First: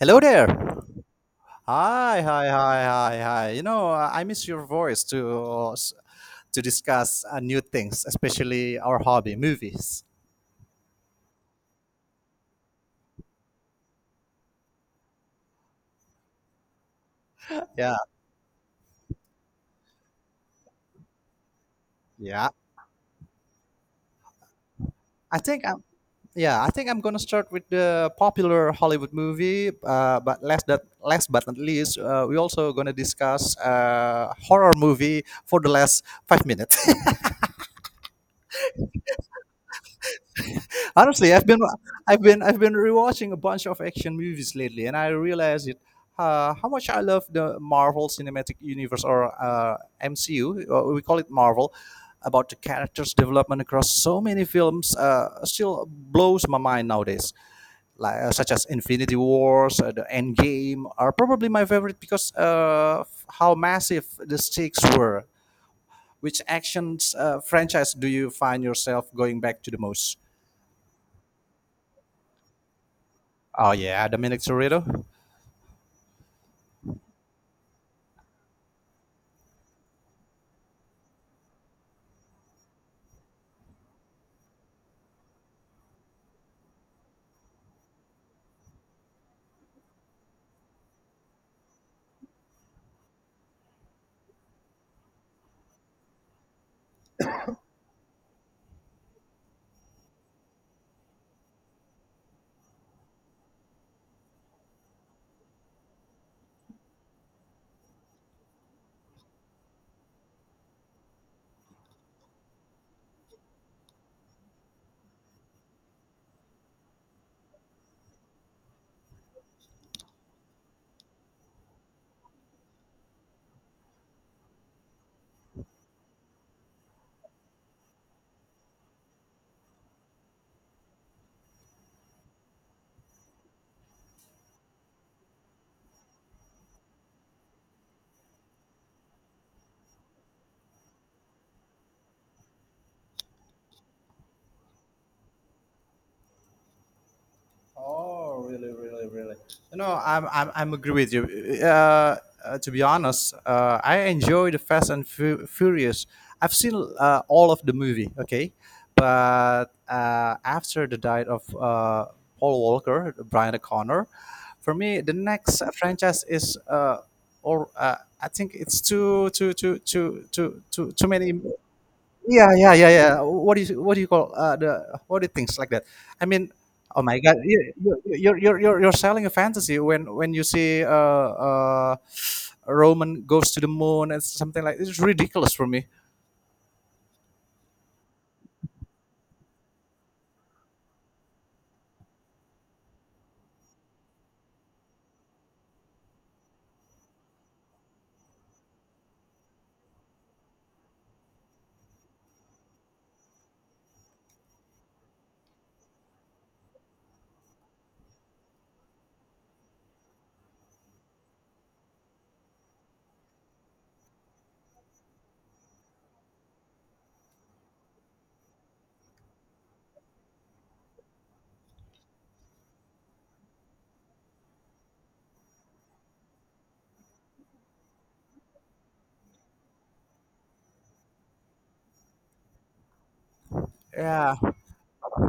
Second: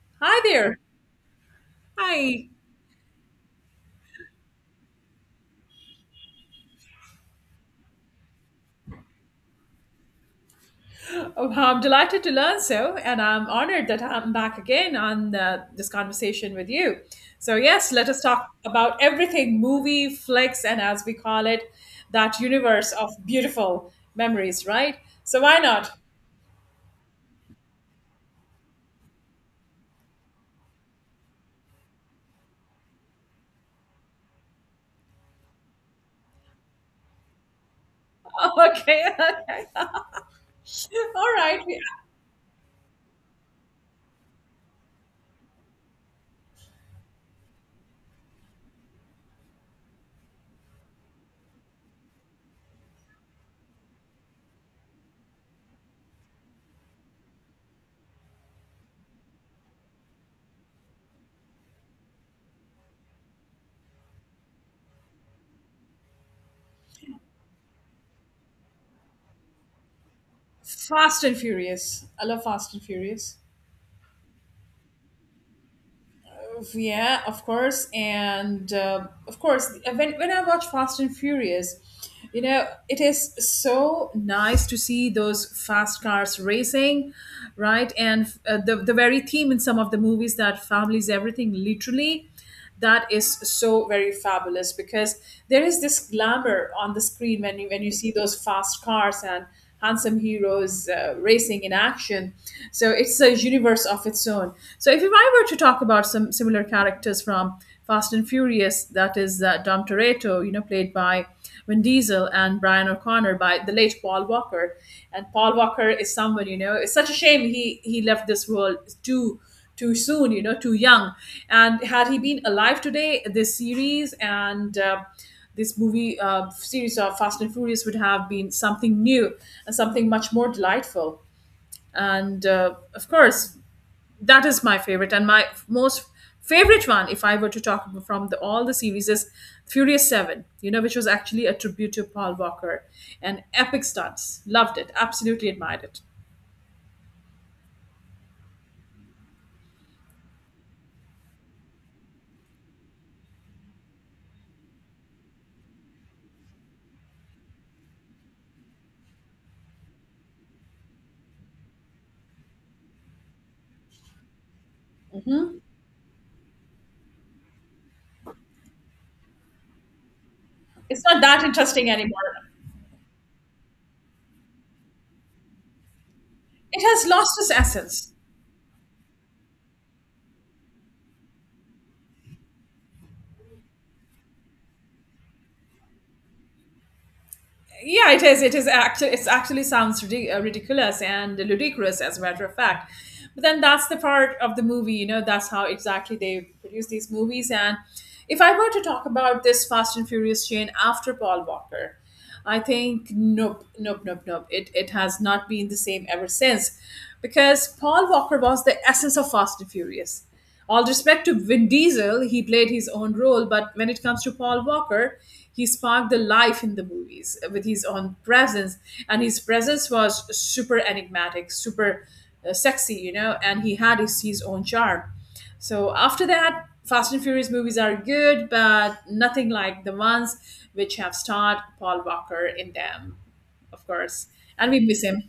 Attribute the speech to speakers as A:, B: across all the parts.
A: Hello
B: Hi
A: there.
B: there.
A: Hi,
B: Hi.
A: hi, hi, hi, hi. I miss your voice to s- to discuss new things, especially our hobby, movies.
B: Oh, I'm delighted to learn so, and I'm honored that I'm back again on this conversation with you. So, yes,
A: Yeah,
B: let us talk about everything movie, flicks, and as we call it, that
A: yeah.
B: universe of beautiful memories, right?
A: I
B: So, why
A: think I'm.
B: not?
A: Yeah, I think I'm gonna start with the popular Hollywood movie. But last but not least, we also gonna discuss horror movie for the last five minutes.
B: Okay, okay.
A: Honestly,
B: All right.
A: I've been rewatching a bunch of action movies lately, and I realized it how much I love the Marvel Cinematic Universe or MCU. We call it Marvel. About the characters' development across so many films, still blows my mind nowadays. Like such as Infinity Wars, the Endgame are probably my favorite because how massive the stakes were. Which actions franchise do you find yourself going back to the most?
B: Fast and Furious. I love Fast and Furious.
A: Oh yeah, Dominic Toretto.
B: Yeah, of course, and of course, when I watch Fast and Furious, it is so nice to see those fast cars racing, right? And the very theme in some of the movies that families everything literally that is so very fabulous because there is this glamour on the screen when you see those fast cars and handsome heroes racing in action, so it's a universe of its own. So if I were to talk about some similar characters from Fast and Furious, that is Dom Toretto, played by Vin Diesel, and Brian O'Connor by the late Paul Walker. And Paul Walker is someone, it's such a shame he left this world too too soon, too young. And had he been alive today, this series and this movie series of Fast and Furious would have been something new and something much more delightful. And of course, that is my favorite and my most favorite one. If I were to talk from all the series, is Furious Seven. You know, which was actually a tribute to Paul Walker and epic stunts. Loved it. Absolutely admired it.
A: Oh, really, really, really. You know, I'm agree with you. Uh, to be honest, I enjoy the Furious. I've seen all of the movie, okay, but after the died of Paul Walker, Brian O'Connor, for me the next franchise is or I think it's too too too too too too
B: It's
A: too
B: not
A: many.
B: that interesting anymore.
A: Yeah, yeah, yeah, yeah. What do you call the what do you things like that? I mean,
B: It
A: oh
B: has
A: my god,
B: lost its
A: you- you-
B: essence.
A: you're you're you're you're selling a fantasy when you see Roman goes to the moon and something like it's ridiculous for me.
B: Yeah, it actually sounds ridiculous and ludicrous, as a matter of fact. But then that's the part of the movie, that's how exactly they produce these movies. And if I were to talk about this Fast and Furious chain after Paul Walker, I think nope, nope, nope, nope, it has not been the same ever since, because Paul Walker was the essence of Fast and Furious. All respect to Vin Diesel, he played his own role, but when it comes to Paul Walker, he sparked the life in the movies with his own presence, and his presence was super enigmatic, super sexy, and he had his own charm. So after that, Fast and Furious movies are good, but nothing like the ones which have starred Paul Walker in them, of course,
A: Yeah,
B: and we miss him.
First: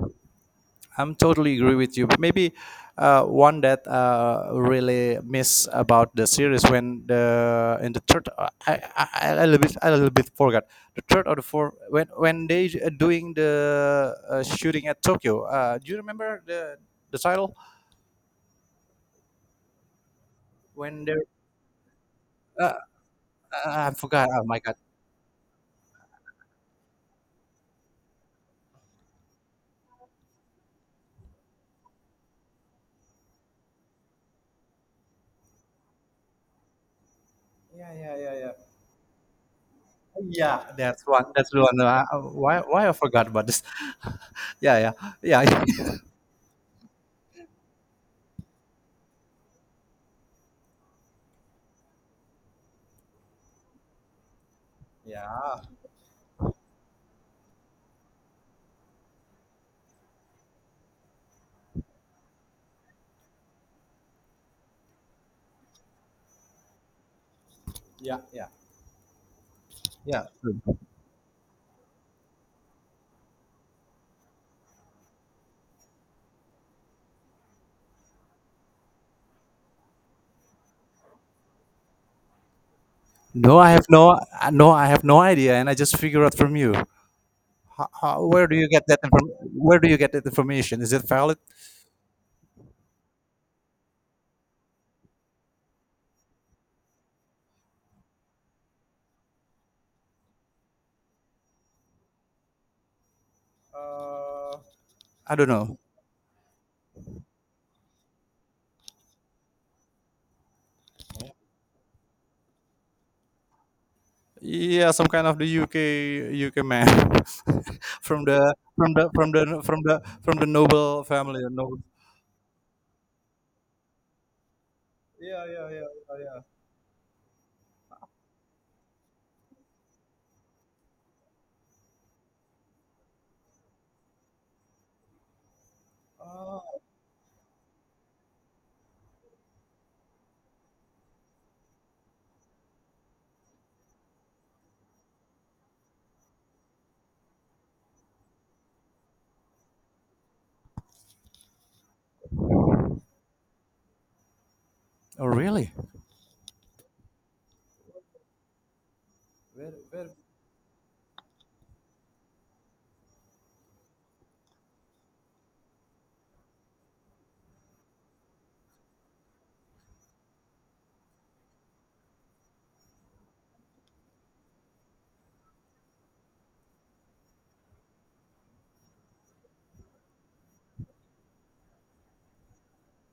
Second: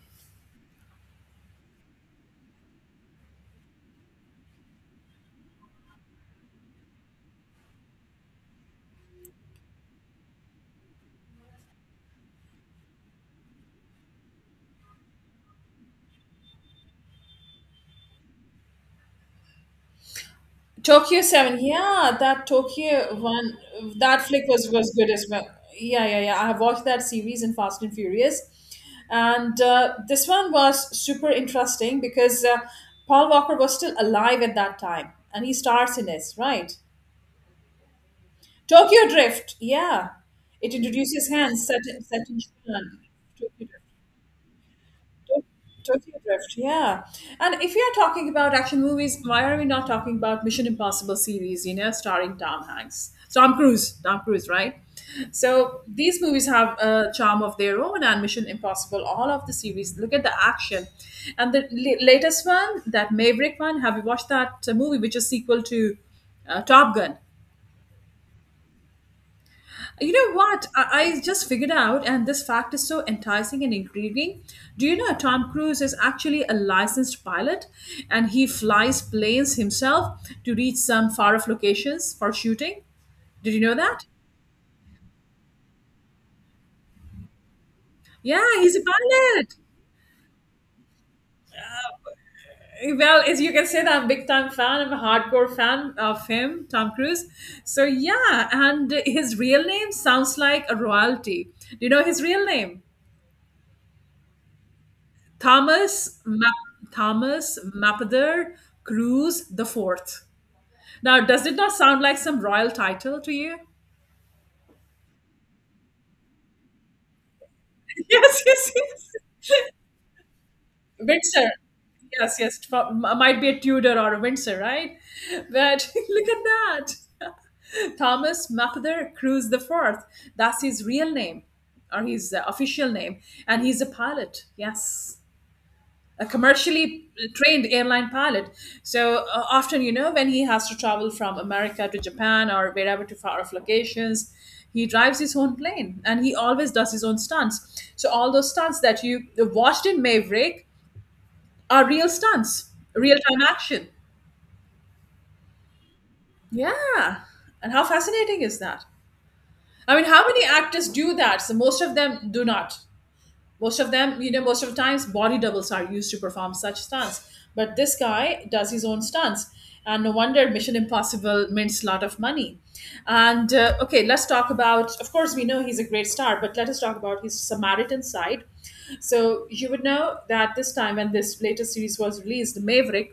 A: I'm totally agree with you. But maybe one that really miss about the series when the in the third, I a little bit I a little bit forgot the third or the fourth when they are doing the shooting at Tokyo. Do you remember the title when they?
B: Tokyo Seven, yeah, that
A: Uh,
B: Tokyo one,
A: I
B: that
A: forgot.
B: flick
A: Oh my
B: was
A: god.
B: was good as well. Yeah, yeah, yeah. I have watched that series in Fast and Furious, and this one was super interesting because Paul Walker was still alive at that time, and he stars in this, right?
A: Yeah, yeah, yeah, yeah.
B: Tokyo Drift, yeah.
A: Yeah,
B: It
A: that's one.
B: introduces
A: That's the
B: hands
A: one.
B: set set in
A: Why? Why I
B: Japan.
A: forgot about this? yeah, yeah, yeah.
B: Tokyo Drift, yeah. And if you're talking about action movies, why are we not talking about Mission Impossible series, starring Tom Hanks? Tom Cruise, Tom Cruise, right?
A: yeah.
B: So these movies have a charm of their own, and Mission Impossible, all of the series, look at the action. And the latest one, that Maverick one, have you watched that movie, which is sequel to Top Gun?
A: Yeah, yeah,
B: You
A: yeah.
B: know what? I just figured out, and this fact is so enticing and intriguing. Do you know Tom Cruise is actually a licensed pilot, and he flies planes himself to reach some far off locations for shooting? Did you
A: No, I
B: know
A: have
B: that?
A: no, no, I have no idea, and I just figure out from you.
B: Yeah, he's a pilot.
A: Where do you get that information? Is it valid?
B: Well, as you can say, that I'm a big time fan. I'm a hardcore fan of him, Tom Cruise. So, yeah, and his real name sounds like a royalty. Do you know his real name?
A: I don't know.
B: Thomas Mapother Cruz the Fourth. Now, does it not sound like some royal title to you?
A: Yeah, some kind of the UK man
B: Yes, yes, yes.
A: from the noble family.
B: Windsor.
A: Noble.
B: Yes, yes. Might be a Tudor or a Windsor, right? But look at that. Thomas Mapother Cruz the Fourth. That's his real name, or his official name. And he's a pilot. Yes. A commercially trained airline pilot. So often, when he has to travel from America to Japan or wherever to far off locations, he drives his own plane, and he always does his own stunts. So all those stunts that you watched in Maverick are real stunts, real time action.
A: Oh, really?
B: Yeah. And how fascinating is that? I mean, how many actors do that? So most of them do not. Most of them, most of the times body doubles are used to perform such stunts, but this guy does his own stunts, and no wonder Mission Impossible mints a lot of money. And okay, let's talk about, of course we know he's a great star, but let us talk about his Samaritan side. So you would know that this time, when this latest series was released, the Maverick,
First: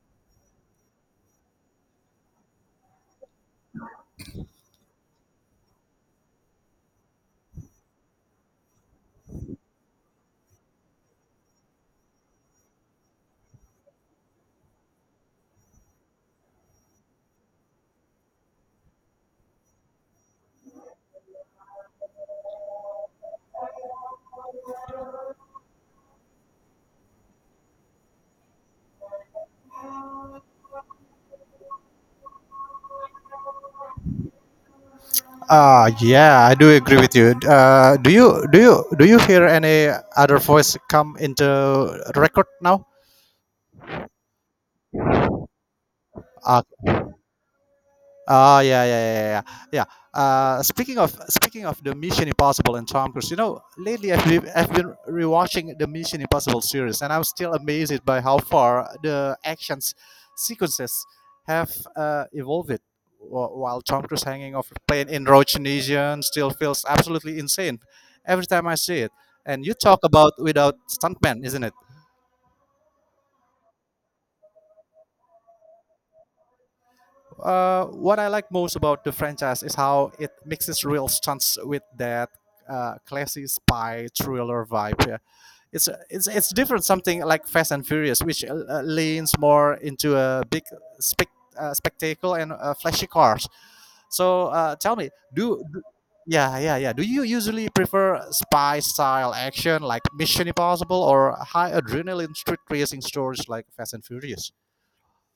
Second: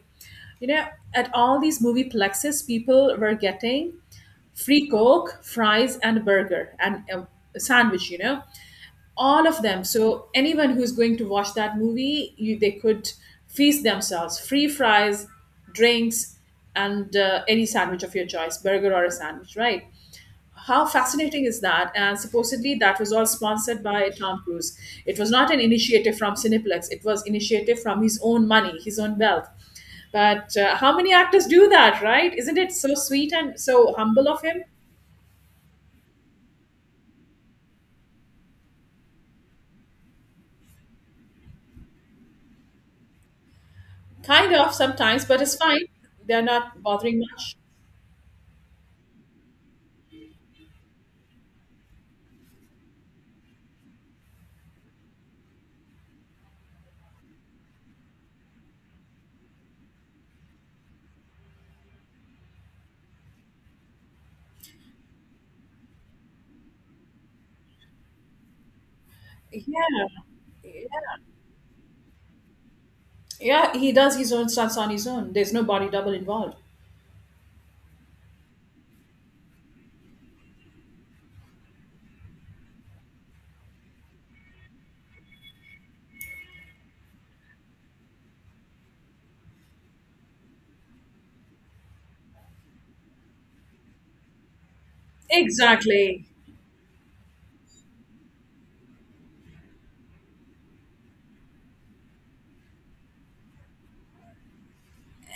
B: you know at all these movie plexes, people were getting free coke, fries, and a burger, and a sandwich, all of them. So anyone who's going to watch that movie, they could feast themselves free fries, drinks, and any sandwich of your choice, burger or a sandwich, right? How fascinating is that? And supposedly that was all sponsored by Tom Cruise. It was not an initiative from Cineplex, it was initiative from his own money, his own wealth. But how many actors do that, right? Isn't it so sweet and so humble of him?
A: Yeah, I do agree with you. Do you hear any other voice come into record now?
B: Kind of sometimes, but it's fine, they're
A: Uh,
B: not bothering much.
A: Oh yeah, yeah, yeah, yeah, yeah. Yeah, speaking of the Mission Impossible and Tom Cruise, you know, lately I've been rewatching the Mission Impossible series, and I'm still amazed by how far the actions sequences have evolved. While Tom Cruise hanging off a plane in Rhodesian still feels absolutely insane every time I see it. And you talk
B: Yeah.
A: about without stuntmen, isn't it?
B: Yeah, he does his own stunts on his own. There's no body double involved.
A: What I like most about the franchise is how it mixes real stunts with that classy spy thriller vibe. Yeah. It's different something like Fast and Furious, which leans more into a big spec, spectacle and flashy cars. So tell me, do, do
B: Exactly.
A: yeah yeah yeah, do you usually prefer spy style action like Mission Impossible or high adrenaline street racing stories like Fast and Furious?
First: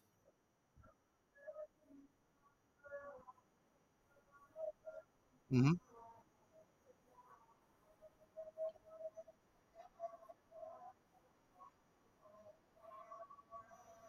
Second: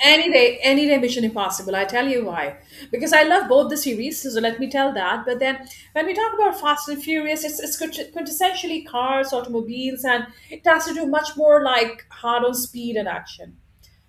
B: Any day, Mission Impossible. I tell you why. Because I love both the series, so let me tell that. But then
A: Hmm.
B: when we talk about Fast and Furious, it's quintessentially cars, automobiles, and it has to do much more like hard on speed and action.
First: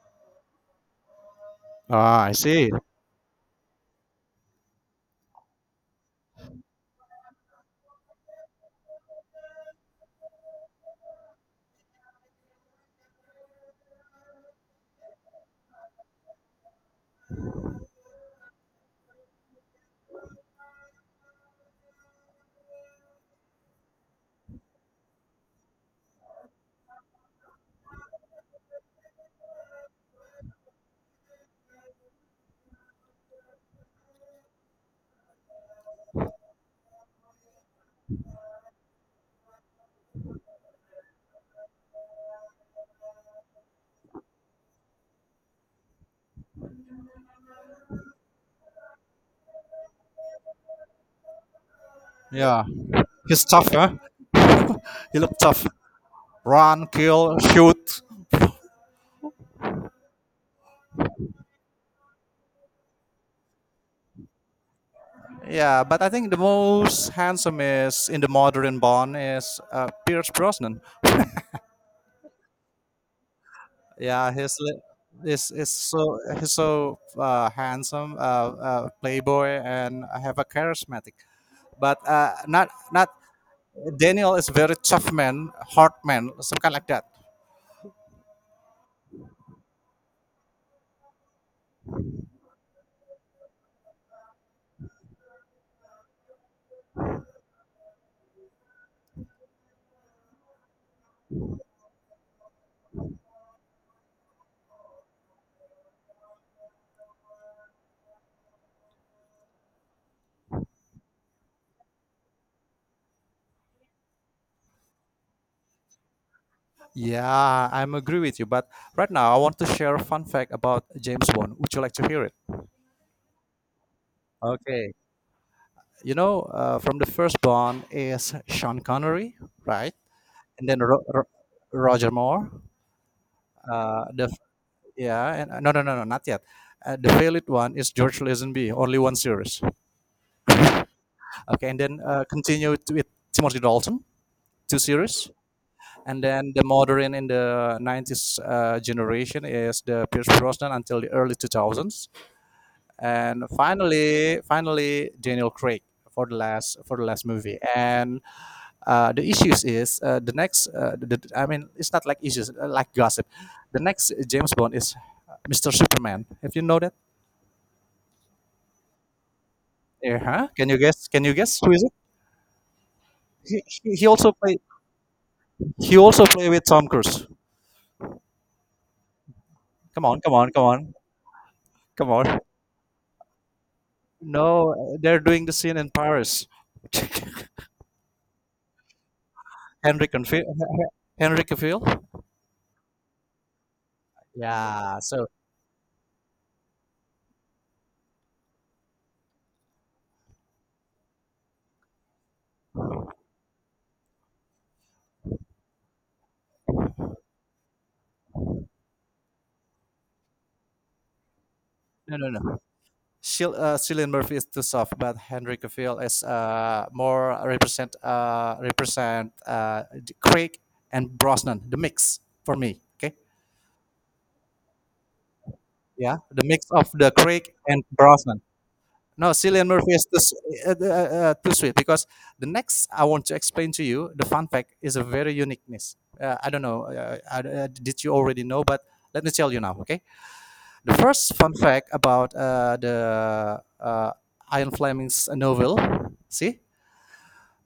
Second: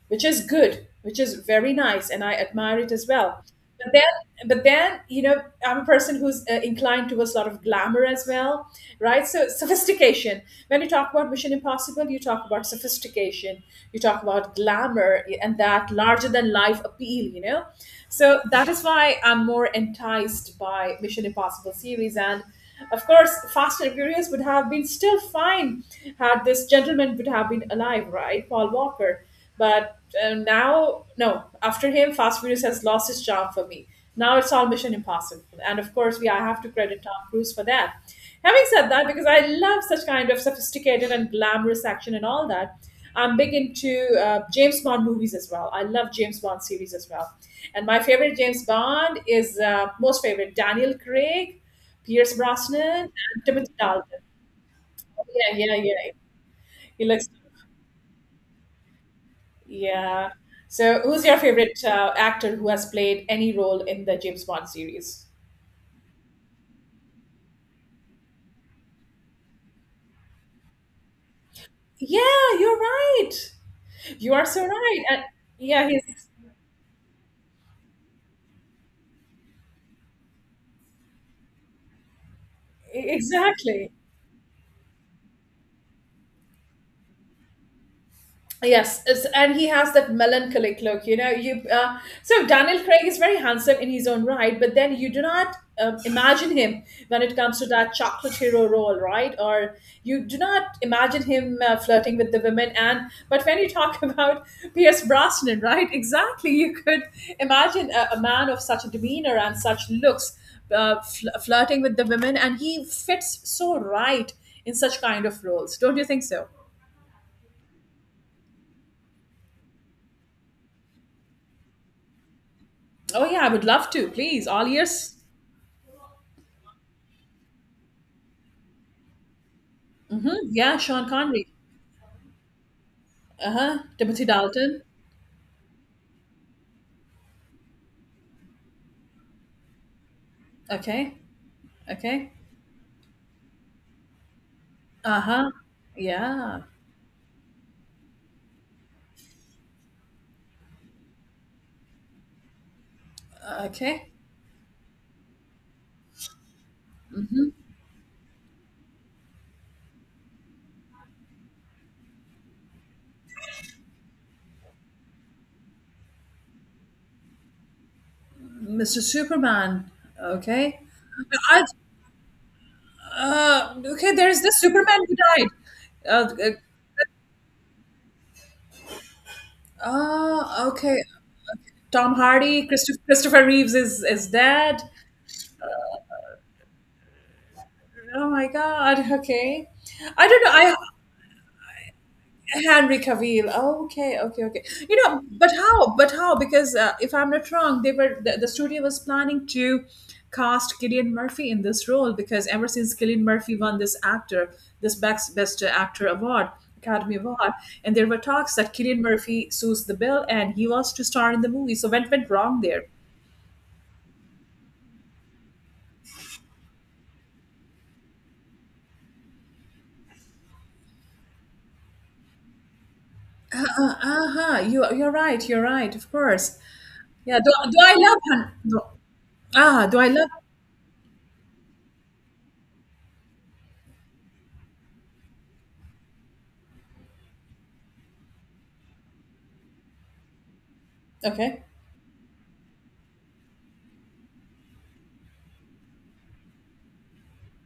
B: Which is good, which is very nice, and
A: Ah, I
B: I
A: see.
B: admire it as well. But then, I'm a person who's inclined towards a lot of glamour as well, right? So sophistication. When you talk about Mission Impossible, you talk about sophistication, you talk about glamour, and that larger than life appeal. So that is why I'm more enticed by Mission Impossible series and. Of course, Fast and Furious would have been still fine had this gentleman would have been alive, right? Paul Walker. But now, no, after him, Fast Furious has lost its charm for me. Now it's all Mission Impossible. And of course, we I have to credit Tom Cruise for that. Having said that, because I love such kind of sophisticated and glamorous action and all that, I'm big into James Bond movies as well. I love James Bond series as well. And my favorite James Bond is most favorite Daniel Craig, Pierce
A: Yeah,
B: Brosnan,
A: he's
B: and
A: tough,
B: Timothy
A: huh?
B: Dalton.
A: He
B: Oh,
A: looked
B: yeah,
A: tough.
B: yeah, yeah.
A: Run,
B: He looks.
A: kill, shoot.
B: Yeah. So, who's your favorite actor who has played any role in the James Bond series?
A: Yeah, but I think the most handsome is in the modern Bond is Pierce Brosnan.
B: Yeah, you're right.
A: Yeah,
B: You are
A: he's
B: so
A: li-
B: right. And
A: is
B: yeah,
A: so
B: he's
A: he's so handsome, playboy, and have a charismatic. But not not
B: exactly.
A: Daniel is very tough man, hard man, some kind like that.
B: Yes, and he has that melancholic look. You know, you so Daniel Craig is very handsome in his own right, but then you do not imagine him when it comes to that chocolate hero role, right? Or you do not imagine him flirting with the women. And but when you talk about Pierce Brosnan, right? Exactly, you could imagine a man of such a demeanor and such looks, flirting with the women, and he fits so right in such kind of roles. Don't you think so?
A: Yeah, I'm agree with you. But right now, I want to share a fun fact about James Bond. Would you like to hear it?
B: Oh yeah, I would love to. Please, all
A: Okay.
B: ears.
A: You know, from the first Bond is Sean Connery, right?
B: Mm-hmm.
A: And
B: Yeah,
A: then
B: Sean Connery.
A: Roger Moore.
B: Uh huh. Timothy
A: The
B: Dalton.
A: yeah, and no, no, no, no, not yet. The failed one is George Lazenby, only one series.
B: Okay.
A: Okay, and then
B: Okay.
A: continue to- with Timothy Dalton, two
B: Uh
A: series.
B: huh.
A: And then
B: Yeah.
A: the modern in the 90s generation is the Pierce Brosnan until the early 2000s, and
B: Okay.
A: finally Daniel Craig for the last movie. And the issues is the next the- I mean it's not like issues like gossip, the next James Bond is Mr. Superman. Have you know that?
B: Mr. Superman.
A: Yeah, huh?
B: Okay.
A: Can you guess
B: I,
A: who is it? He
B: okay.
A: also
B: There's
A: play,
B: this Superman who died.
A: he also play
B: Uh,
A: with Tom Cruise.
B: uh,
A: Come on,
B: okay.
A: come
B: Tom
A: on,
B: Hardy. Christopher Reeves is
A: no
B: dead.
A: they're doing the scene in Paris.
B: Oh my God. Okay.
A: Henry
B: I don't
A: Cavill.
B: know. I
A: Henry Cavill.
B: Henry Cavill. Oh, okay, okay, okay. You
A: Yeah,
B: know,
A: so
B: but how? But how? Because if I'm not wrong, the studio was planning to cast Killian Murphy in this role, because ever since Killian Murphy won this actor, this best actor award, Academy Award, and there were talks that Killian Murphy suits the bill and he was to star in the movie. So what
A: no
B: went
A: no no
B: wrong there?
A: Shil, Cillian Murphy is too soft, but Henry Cavill is more represent represent Craig and Brosnan, the mix for me. Okay,
B: Uh-huh. You're right. You're right. Of
A: yeah, the
B: course.
A: mix of the
B: Yeah. Do,
A: Craig
B: do
A: and
B: I love?
A: Brosnan.
B: Hun- Do,
A: No, Cillian
B: ah,
A: Murphy
B: do
A: is
B: I love?
A: too sweet because the next I want to explain to you the fun fact is a very uniqueness. I don't know. Did you already know? But let me tell you now. Okay, the first fun
B: Okay.
A: fact about the Ian Fleming's novel. See,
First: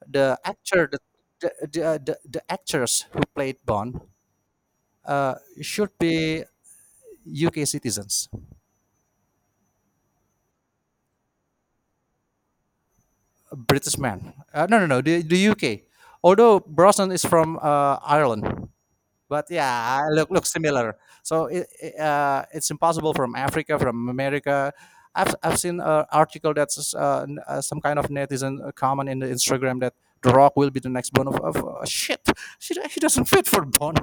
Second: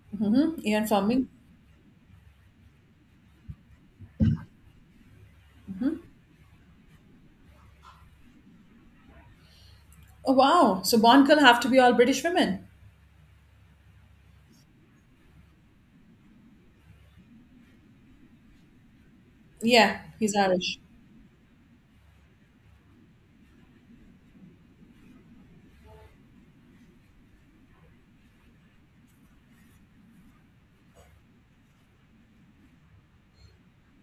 A: the
B: Mm-hmm. Ian
A: actor
B: Fleming.
A: the actors who played Bond uh, should be UK citizens,
B: Oh wow! So Bond girl have to be all British women.
A: British man. No, no, no, the UK. Although Brosnan is from Ireland, but
B: Yeah,
A: yeah,
B: he's
A: look
B: Irish.
A: similar. So it's impossible from Africa, from America. I've seen an article that's some kind of netizen comment in the Instagram that The Rock will be the next Bond of shit. He doesn't fit for Bond.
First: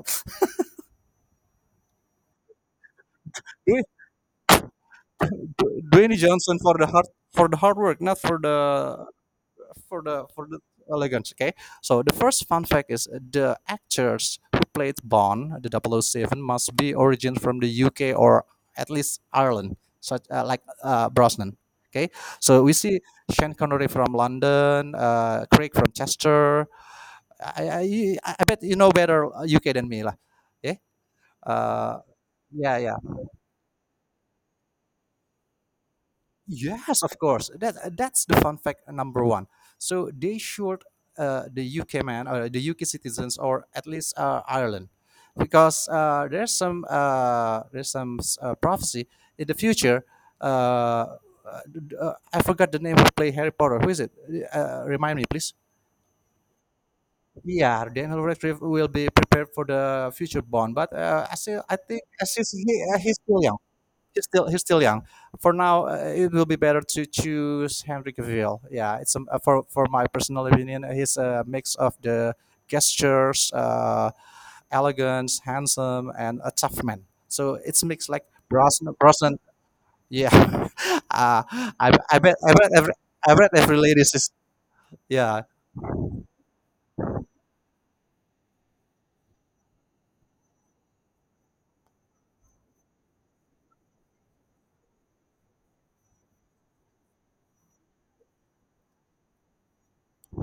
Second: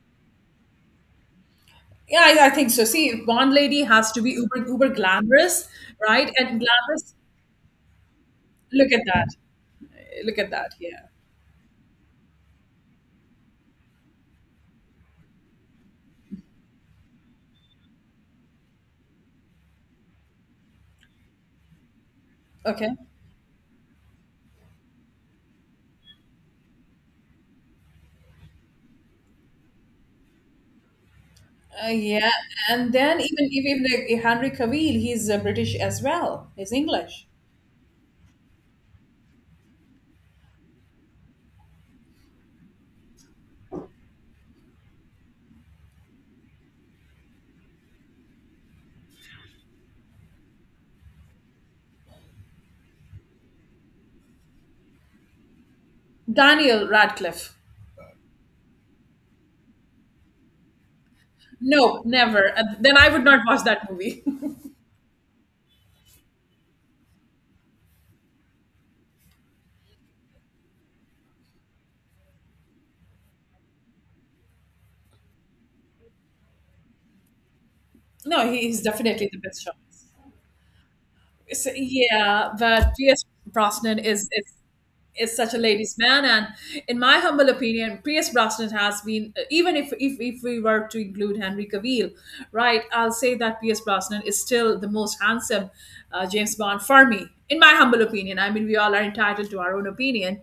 B: Yeah, I think so. See, Bond lady has to be uber uber glamorous,
A: Dwayne
B: right? And
A: Johnson for the hard,
B: glamorous.
A: not for
B: Look at
A: the
B: that.
A: for the
B: Look
A: for
B: at
A: the
B: that. Yeah.
A: elegance. Okay, so the first fun fact is the actors who played Bond, the double oh 007, must be origin from the UK or at least Ireland, such like Brosnan. Okay, so we
B: Okay.
A: see Sean Connery from London, Craig from Chester. I, I I bet you know better UK than me lah. Yeah.
B: Uh,
A: Uh,
B: yeah,
A: yeah,
B: and
A: yeah.
B: then even like Henry Cavill, he's British as well. He's
A: Yes, of
B: English.
A: course. That that's the fun fact number one. So they should the UK man or the UK citizens or at least Ireland, because there's some prophecy in the future. Uh, I forgot the name who play Harry Potter. Who is it? Remind me, please.
B: Daniel Radcliffe.
A: Yeah, Daniel Radcliffe will be prepared for the future Bond, but I still I
B: No,
A: think I still
B: never. Uh,
A: he,
B: then I
A: he's
B: would not
A: still young,
B: watch that movie.
A: he's still young. For now, it will be better to choose Henry Cavill. Yeah, it's for my personal opinion, he's a mix of the gestures, elegance, handsome, and a tough man. So it's a mix like
B: No, he is
A: Brosnan.
B: definitely
A: Brosnan,
B: the best shot.
A: yeah. uh,
B: So,
A: I I bet
B: yeah,
A: I bet every
B: but P.S.
A: I bet every
B: Brosnan
A: lady
B: is,
A: is
B: is is
A: yeah.
B: such a ladies' man, and in my humble opinion, P.S. Brosnan has been, even if we were to include Henry Cavill, right? I'll say that P.S. Brosnan is still the most handsome James Bond for me, in my humble opinion. I mean, we all are entitled to our own opinion.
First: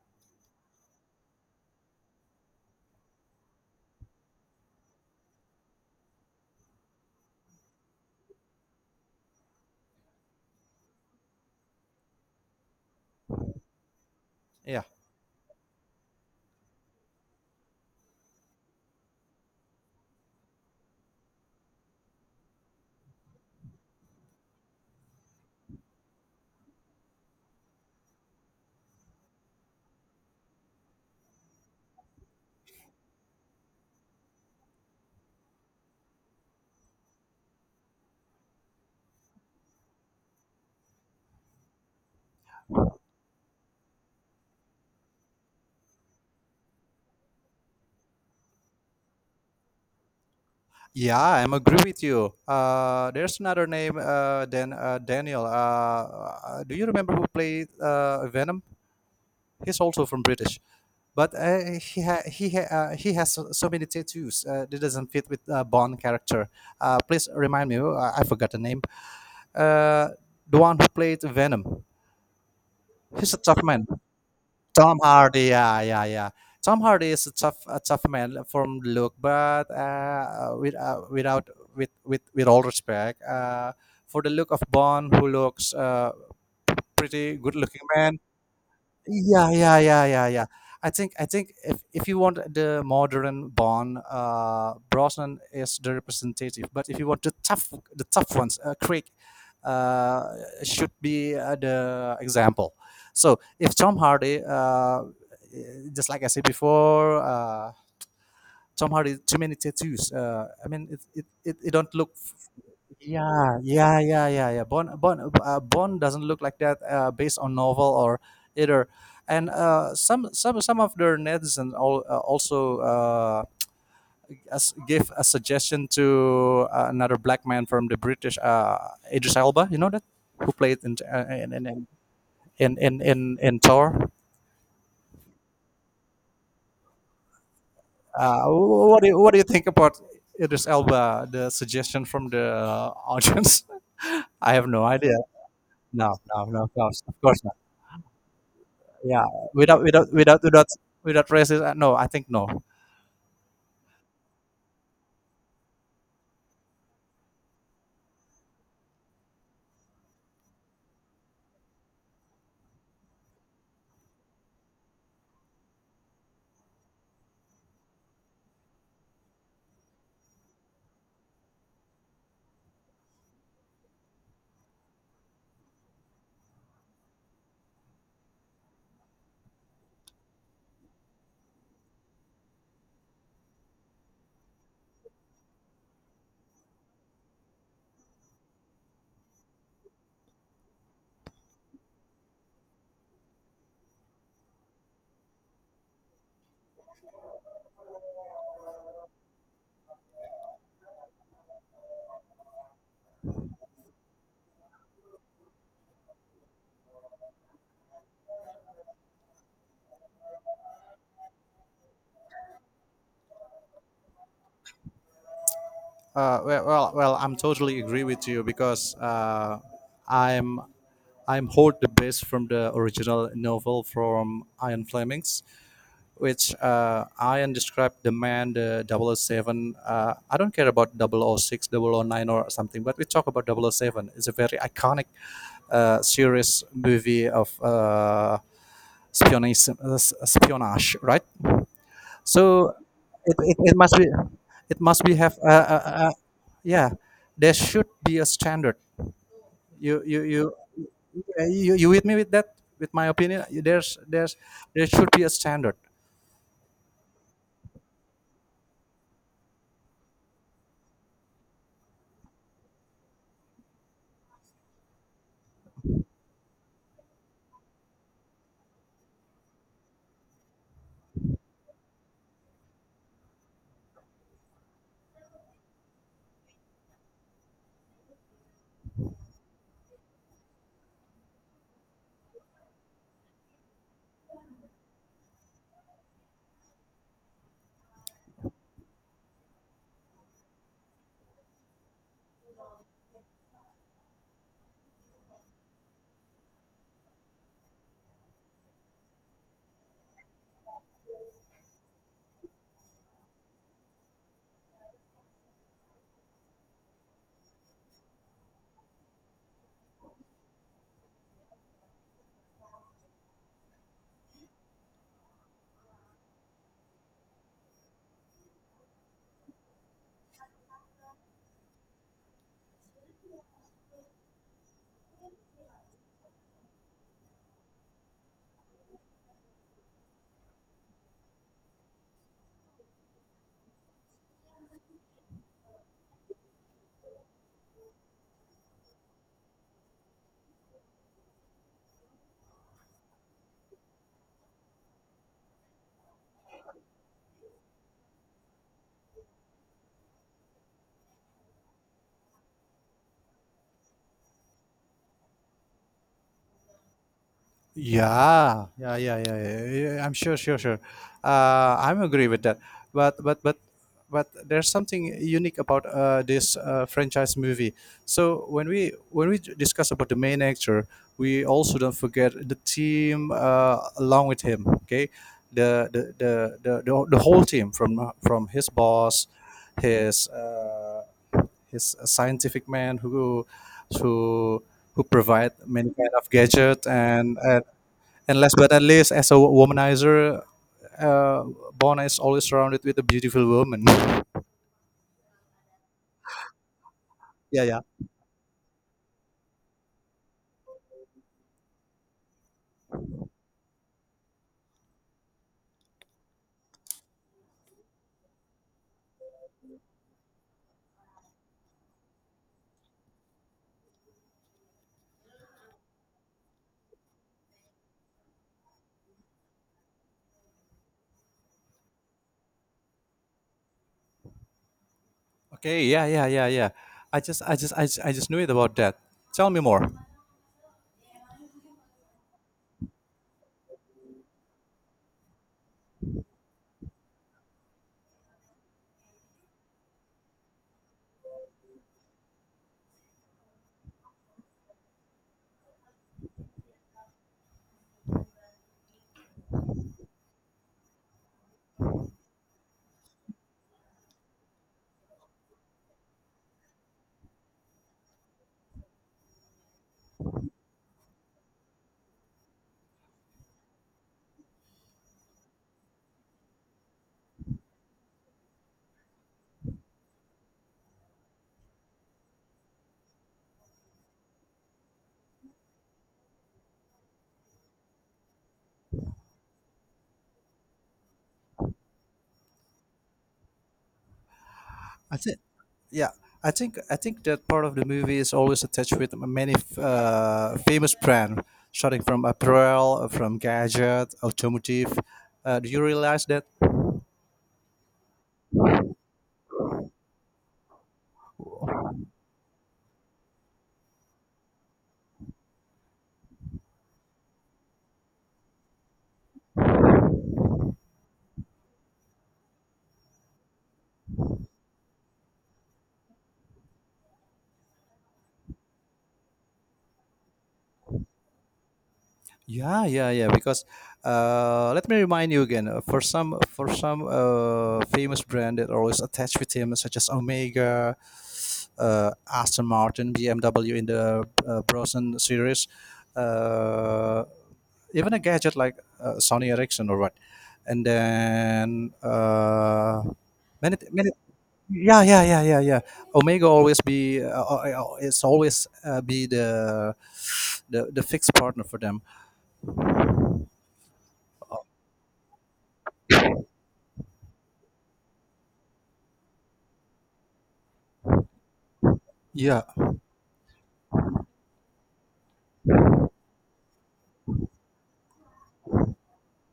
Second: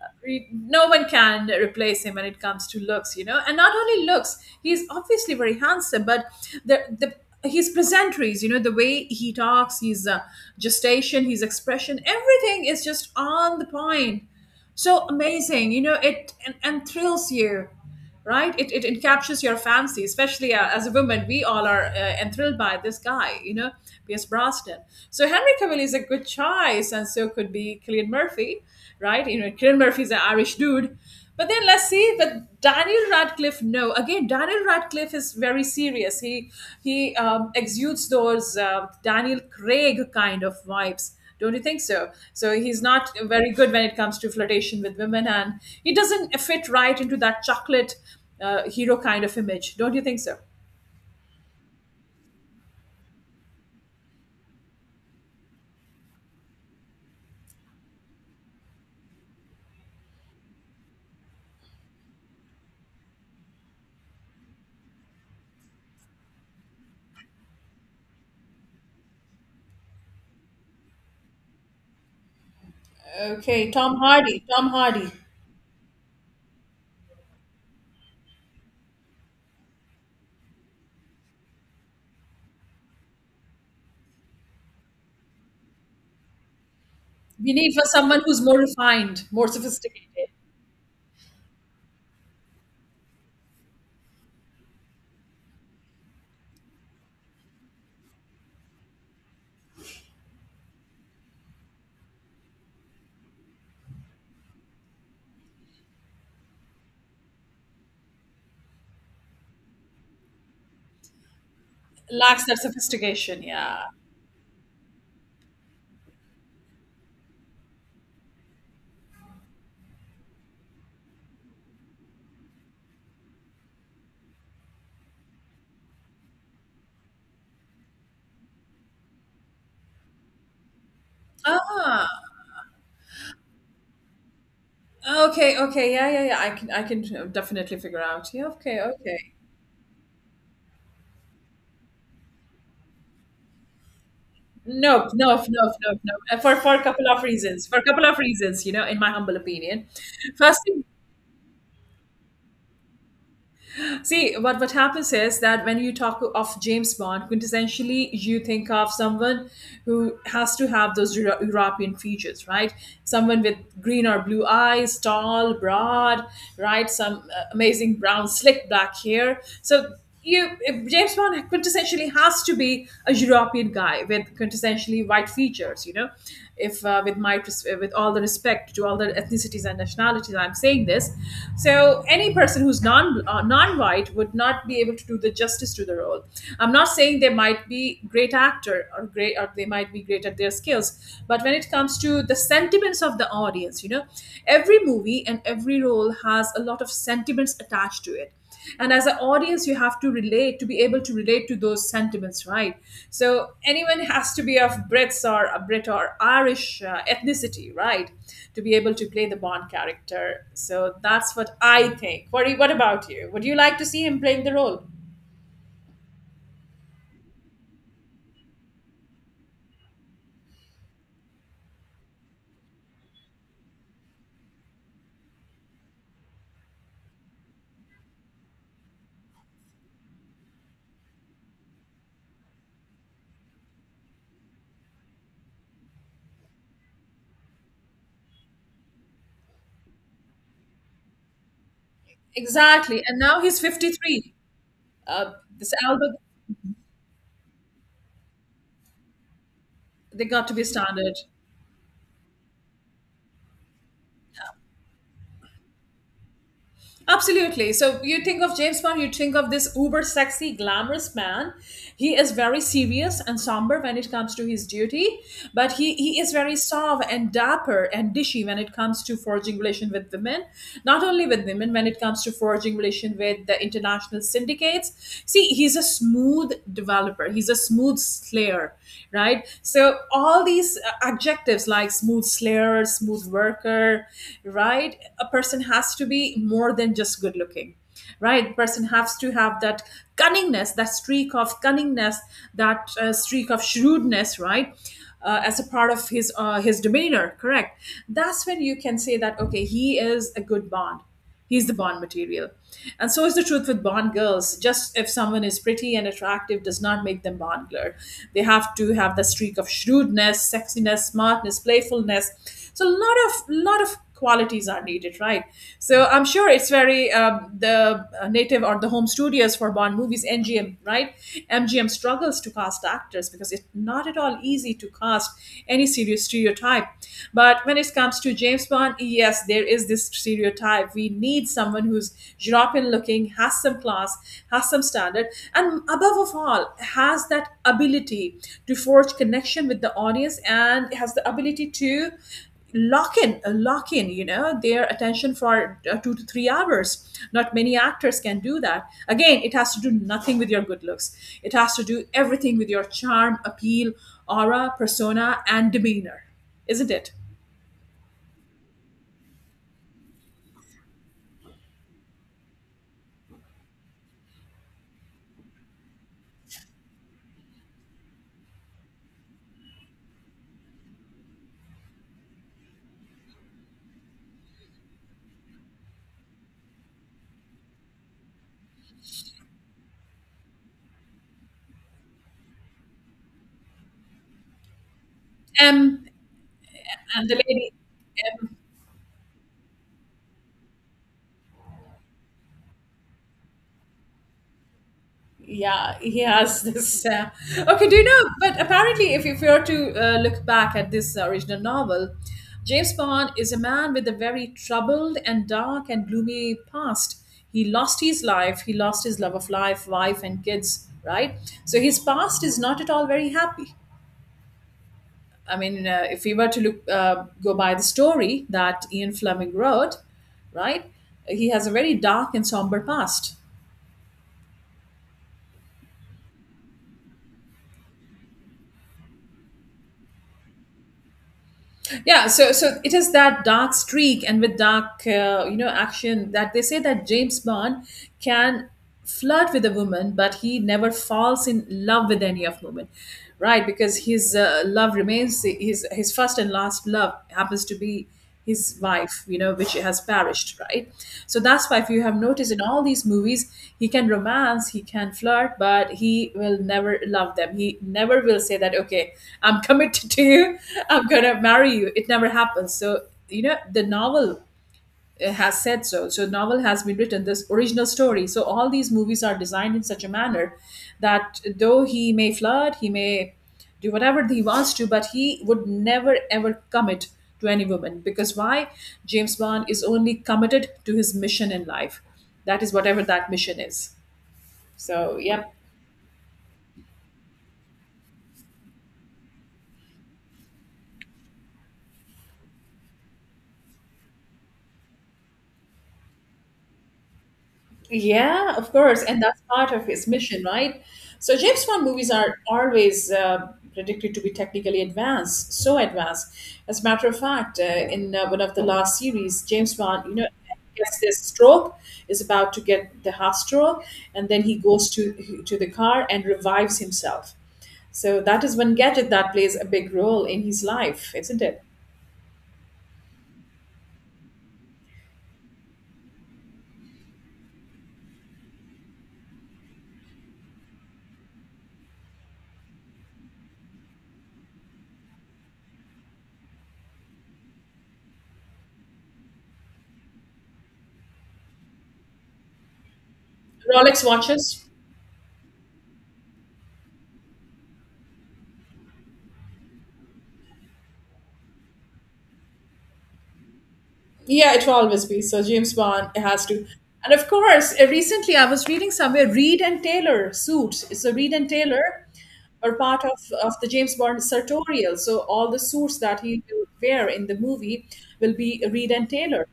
B: No one can replace him when it comes to looks. And not only looks, he's obviously very handsome, but the his pleasantries, you know, the way he talks, his gestation, his expression, everything is just on the point,
A: Yeah.
B: so amazing, you know it, and thrills you, right? It captures your fancy, especially as a woman. We all are enthralled by this guy, you know, Pierce Brosnan. So Henry Cavill is a good choice, and so could be Cillian Murphy, right? You know, Cillian Murphy is an Irish dude. But then let's see that Daniel Radcliffe. No, again, Daniel Radcliffe is very serious. He exudes those Daniel Craig kind of vibes. Don't you think so? So he's not very good when it comes to flirtation with women, and he doesn't fit right into that chocolate hero kind of image. Don't you think so?
A: Yeah, I'm agree with you. There's another name than Daniel. Do you remember who played Venom? He's also from British, but he has so so many tattoos that doesn't fit with Bond character. Please remind me. I forgot the name. Uh, the one who played Venom. He's a tough
B: Okay,
A: man.
B: Tom Hardy. Tom
A: Tom
B: Hardy.
A: Hardy, yeah, yeah, yeah. Tom Hardy is a tough man from look, but with, without, with all respect, for the look of Bond, who looks pretty
B: We
A: good
B: need
A: looking
B: for
A: man,
B: someone who's more refined, more
A: yeah, yeah, yeah, yeah,
B: sophisticated,
A: yeah. I think if you want the modern born, Brosnan is the representative. But if you want the tough, Craig uh, should be the example. So if Tom Hardy, just like I said before, Tom Hardy too many tattoos. I mean, it don't look
B: lacks that sophistication.
A: yeah,
B: Yeah.
A: yeah, yeah, yeah, yeah. Bond doesn't look like that based on novel or either. And some of their netizens all, also give a suggestion to another black man from the British, Idris Elba. You know that who played in
B: Ah,
A: in Thor.
B: okay, okay, yeah, yeah, yeah. I can definitely figure out. Yeah, okay,
A: What
B: okay.
A: do you think about Idris Elba? The suggestion from the audience. I have no
B: Nope,
A: idea.
B: nope, nope, nope, nope,
A: No,
B: nope. Uh,
A: no,
B: For
A: no, of
B: for a
A: course,
B: couple
A: of
B: of
A: course.
B: reasons. For a couple of reasons, you know, in my
A: Yeah,
B: humble
A: without
B: opinion.
A: without without
B: First,
A: without without racist. No, I think no.
B: see what happens is that when you talk of James Bond, quintessentially you think of someone who has to have those European features, right? Someone with green or blue eyes, tall, broad, right? Some amazing brown, slick black hair. So you if James Bond quintessentially has to be a European guy with quintessentially white features. If with my with all the respect to all the ethnicities and nationalities, I'm saying this. So any person who's non-white would not be able to do the justice to the role. I'm not saying they might be great actor or great or they might be great at their skills, but when it comes to the sentiments of the audience, every movie and every role has a lot of sentiments attached to it. And as an audience, you have to relate to be able to relate to those sentiments, right? So anyone has to be of brits or a brit or Irish ethnicity, right, to be able to play the Bond character. So that's what I think. What about you? Would you like to see him playing the role?
A: Well, I'm totally agree with you because I'm I'm hold the base from the original novel from Ian Fleming's, which Ian described the man, the 007. I don't care about double oh 006, double oh 009 or something, but we talk about double oh 007. It's a very iconic series movie of spionage, spionage, right? So
B: Exactly, and
A: it,
B: now
A: it,
B: he's
A: it must be,
B: 53.
A: it must be
B: uh,
A: have, uh,
B: this
A: uh,
B: album,
A: uh, Yeah, there should be a standard. you you
B: they got
A: you
B: to be standard.
A: yeah, you with me with that with my opinion. There should be a standard.
B: Absolutely. So you think of James Bond, you think of this uber sexy, glamorous man. He is very serious and somber when it comes to his duty, but he is very suave and dapper and dishy when it comes to forging relation with women. Not only with women, when it comes to forging relation with the international syndicates. See, he's a smooth developer. He's a smooth slayer, right? So all these adjectives like smooth slayer, smooth worker, right? A person has to be more than just good looking, right? person has to have that cunningness, that streak of cunningness, that streak of shrewdness, right? As a part of his his demeanor, correct? That's when you can say that, okay, he is a good Bond. He's the Bond material. And so is the truth with Bond girls. Just if someone is pretty and attractive does not make them Bond girl. They have to have the streak of shrewdness, sexiness, smartness, playfulness. So a lot of qualities are needed, right? So I'm sure it's very the native or the home studios for Bond movies, MGM, right? MGM struggles to cast actors because it's not at all easy to cast any serious stereotype. But when it comes to James Bond, yes, there is this stereotype. We need someone who's European looking, has some class, has some standard, and above of all, has that ability to forge connection with the audience and has the ability to lock in, you know, their attention for 2 to 3 hours. Not many actors can do that. Again, it has to do nothing with your good looks. It has to do everything with your charm, appeal, aura, persona, and demeanor, isn't it?
A: Yeah, yeah, yeah, yeah, yeah, yeah, I'm sure. I'm agree with that. But but but but there's something unique about this franchise movie. So when we discuss about the main actor, we also don't forget the team along with him. Okay, the the the the whole team, from his boss, his uh, his scientific man who who provide many
B: m
A: kind of gadget,
B: and the lady.
A: and last but not least, as a womanizer, uh, Bona is always surrounded with a beautiful woman.
B: Yeah, he has this.
A: Yeah, yeah.
B: Okay, do you know, but apparently, if you were to look back at this original novel, James Bond is a man with a very troubled and dark and gloomy past. He lost his life. He lost his love of life, wife, and kids, right? So his past is not at all very happy. I mean, if we were to look go by the story that Ian Fleming wrote, right? He has a very dark and somber past.
A: Okay, yeah, yeah, yeah, yeah. I just knew it about that. Tell me more.
B: Yeah, so it is that dark streak, and with dark you know action that they say that James Bond can flirt with a woman but he never falls in love with any of women, right? Because his love remains. His first and last love happens to be his wife, you know, which has perished, right? So that's why if you have noticed in all these movies, he can romance, he can flirt, but he will never love them. He never will say that, okay, I'm committed to you, I'm gonna marry you. It never happens. So, you know, the novel has said so. So novel has been written this original story. So all these movies are designed in such a manner that though he may flirt, he may do whatever he wants to, but he would never ever commit to any woman because why? James Bond is only committed to his mission in life. That is whatever that mission is.
A: I
B: So,
A: think,
B: yeah.
A: yeah, I think that part of the movie is always attached with many famous brand, starting from apparel, from gadget, automotive. Do you realize that?
B: Yeah, of course, and that's part of his mission, right? So James Bond movies are always predicted to be technically advanced, so advanced. As a matter of fact, in one of the last series, James Bond, you know, gets this stroke, is about to get the heart stroke, and then he goes to the car and revives himself. So that is one gadget that plays a big role in his life, isn't it?
A: Yeah, yeah, yeah. Because let me remind you again. For some famous brand that always attached with him, such as Omega, Aston Martin, BMW in the Bronson series, uh, even a gadget like Sony Ericsson or what, and then many,
B: Rolex watches.
A: yeah, yeah, yeah, yeah, yeah. Omega always be, it's always be the, the fixed partner for them.
B: Yeah, it will always be. So James Bond it has to. And of course, recently I was reading somewhere Reed and Taylor suit. So Reed and Taylor
A: Yeah,
B: are part of the James Bond sartorial. So all the suits that he will wear in the movie will be Reed and Taylor.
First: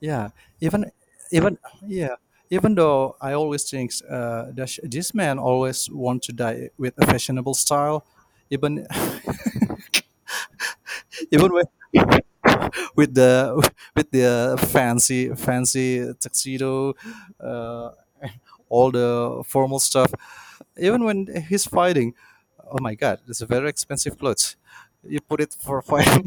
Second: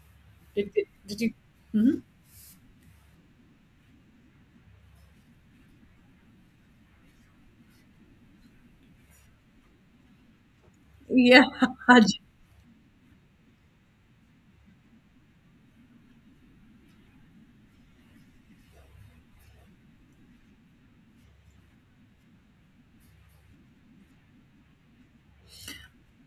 A: yeah,
B: Did, did,
A: even
B: did you?
A: even yeah, even though I always think that this man always want to die with a fashionable style, even
B: Yeah,
A: even with with the fancy tuxedo, uh, all the formal stuff. Even when he's fighting, oh my god, it's a very expensive clothes. You put it for fight.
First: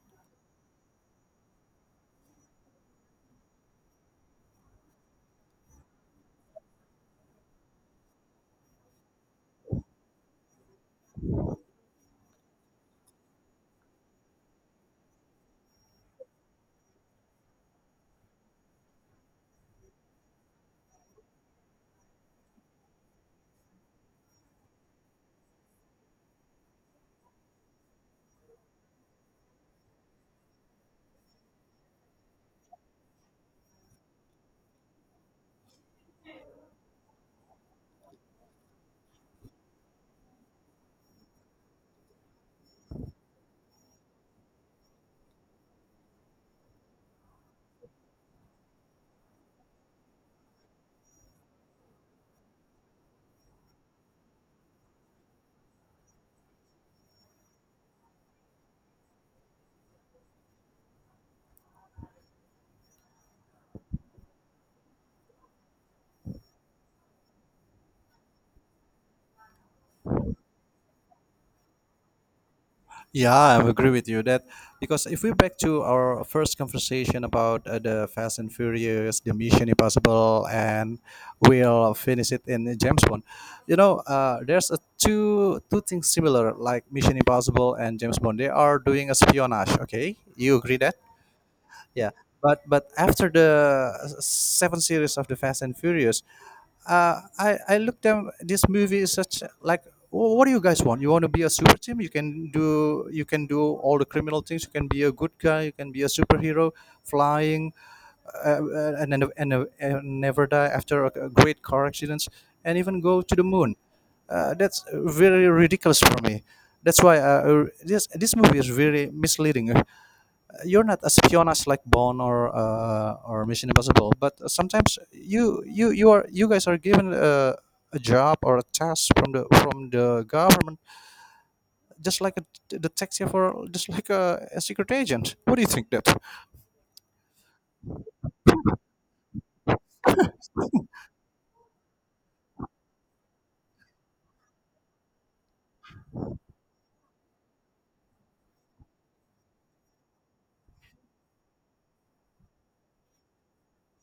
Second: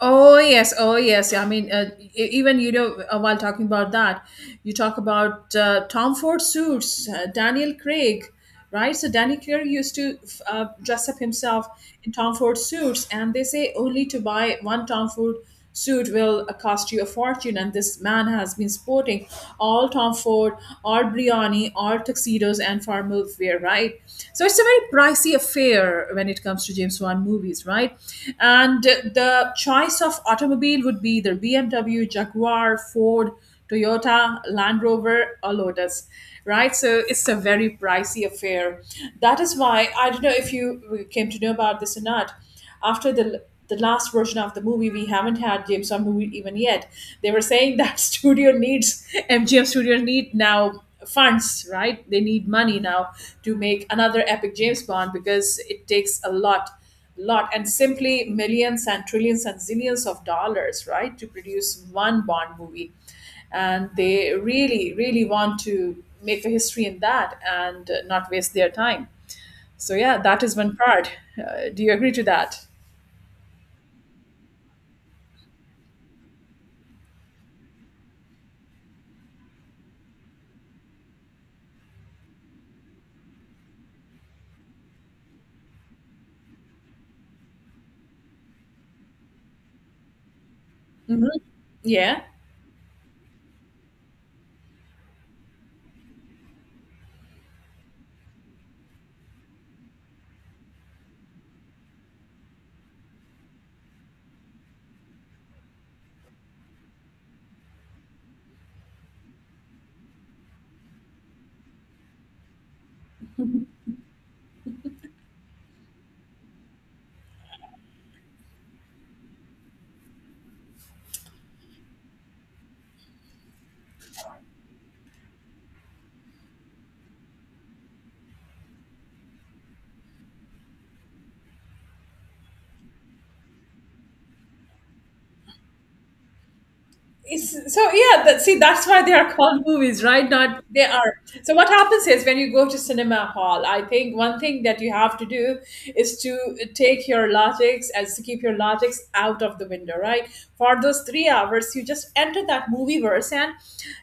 B: oh yes, oh yes. I mean, even you know, while talking about that, you talk about Tom Ford suits, Daniel Craig, right? So Daniel Craig used to dress up himself in Tom Ford suits, and they say only to buy one Tom Ford suit will cost you a fortune. And this man has been sporting all Tom Ford, all Brioni, all tuxedos and formal wear, right? So it's a very pricey affair when it comes to James Wan movies, right? And the choice of automobile would be either BMW, Jaguar, Ford, Toyota, Land Rover, or Lotus, right? So it's a very pricey affair. That is why I don't know if you came to know about this or not. After the last version of the movie, we haven't had James Bond movie even yet. They were saying that studio needs MGM studio need now funds, right? They need money now to make another epic James Bond because it takes a lot, lot, and simply millions and trillions and zillions of dollars, right, to produce one Bond movie and they really want to make a history in that and not waste their time. So, yeah, that is one part. Do you agree to that?
A: Yeah, I agree with you, that because if we back to our first conversation about the Fast and Furious, the Mission Impossible, and we'll finish it in James Bond. You know, there's a two things similar like Mission Impossible and James Bond. They are doing a espionage. Okay, you agree that?
B: Mhm.
A: Yeah.
B: Yeah.
A: But after the seven series of the Fast and Furious, I looked at this movie is such like, What do you guys want? You want to be a super team? You can do, all the criminal things. You can be a good guy. You can be a superhero, flying, and and never die after a great car accidents, and even go to the moon. That's very ridiculous for me. That's why this movie is very misleading." You're not as Fiona's like Bond or Mission Impossible, but sometimes you are, you guys are given a job or a task from the government, just like a detective or just like a secret agent. What do you think that?
B: It's, so yeah, that, see, that's why they are called movies, right? Not they are. So what happens is when you go to cinema hall, I think one thing that you have to do is to take your latex as to keep your latex out of the window, right? For those 3 hours, you just enter that movie verse and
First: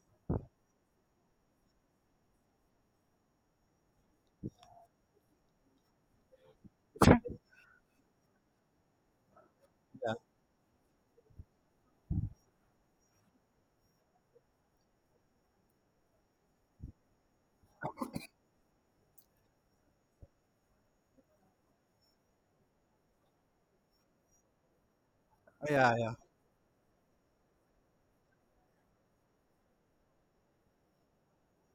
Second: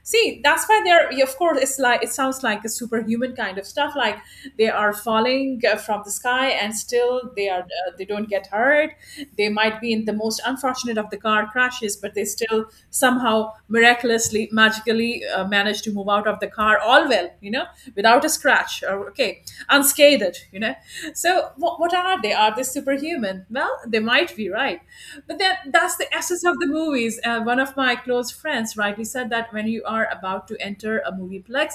B: see that's why they're. Of course, it's like it sounds like a superhuman kind of stuff. Like they are falling from the sky, and still they are they don't get hurt. They might be in the
A: Yeah,
B: most unfortunate of the car crashes, but they still somehow miraculously magically manage to move out of the car all well, without a scratch, or okay, unscathed. So what are they? Are they superhuman? Well, they might be, right? But then
A: yeah,
B: that's the
A: yeah,
B: essence of the movies. One of my close friends rightly said that when you are about to enter a movieplex,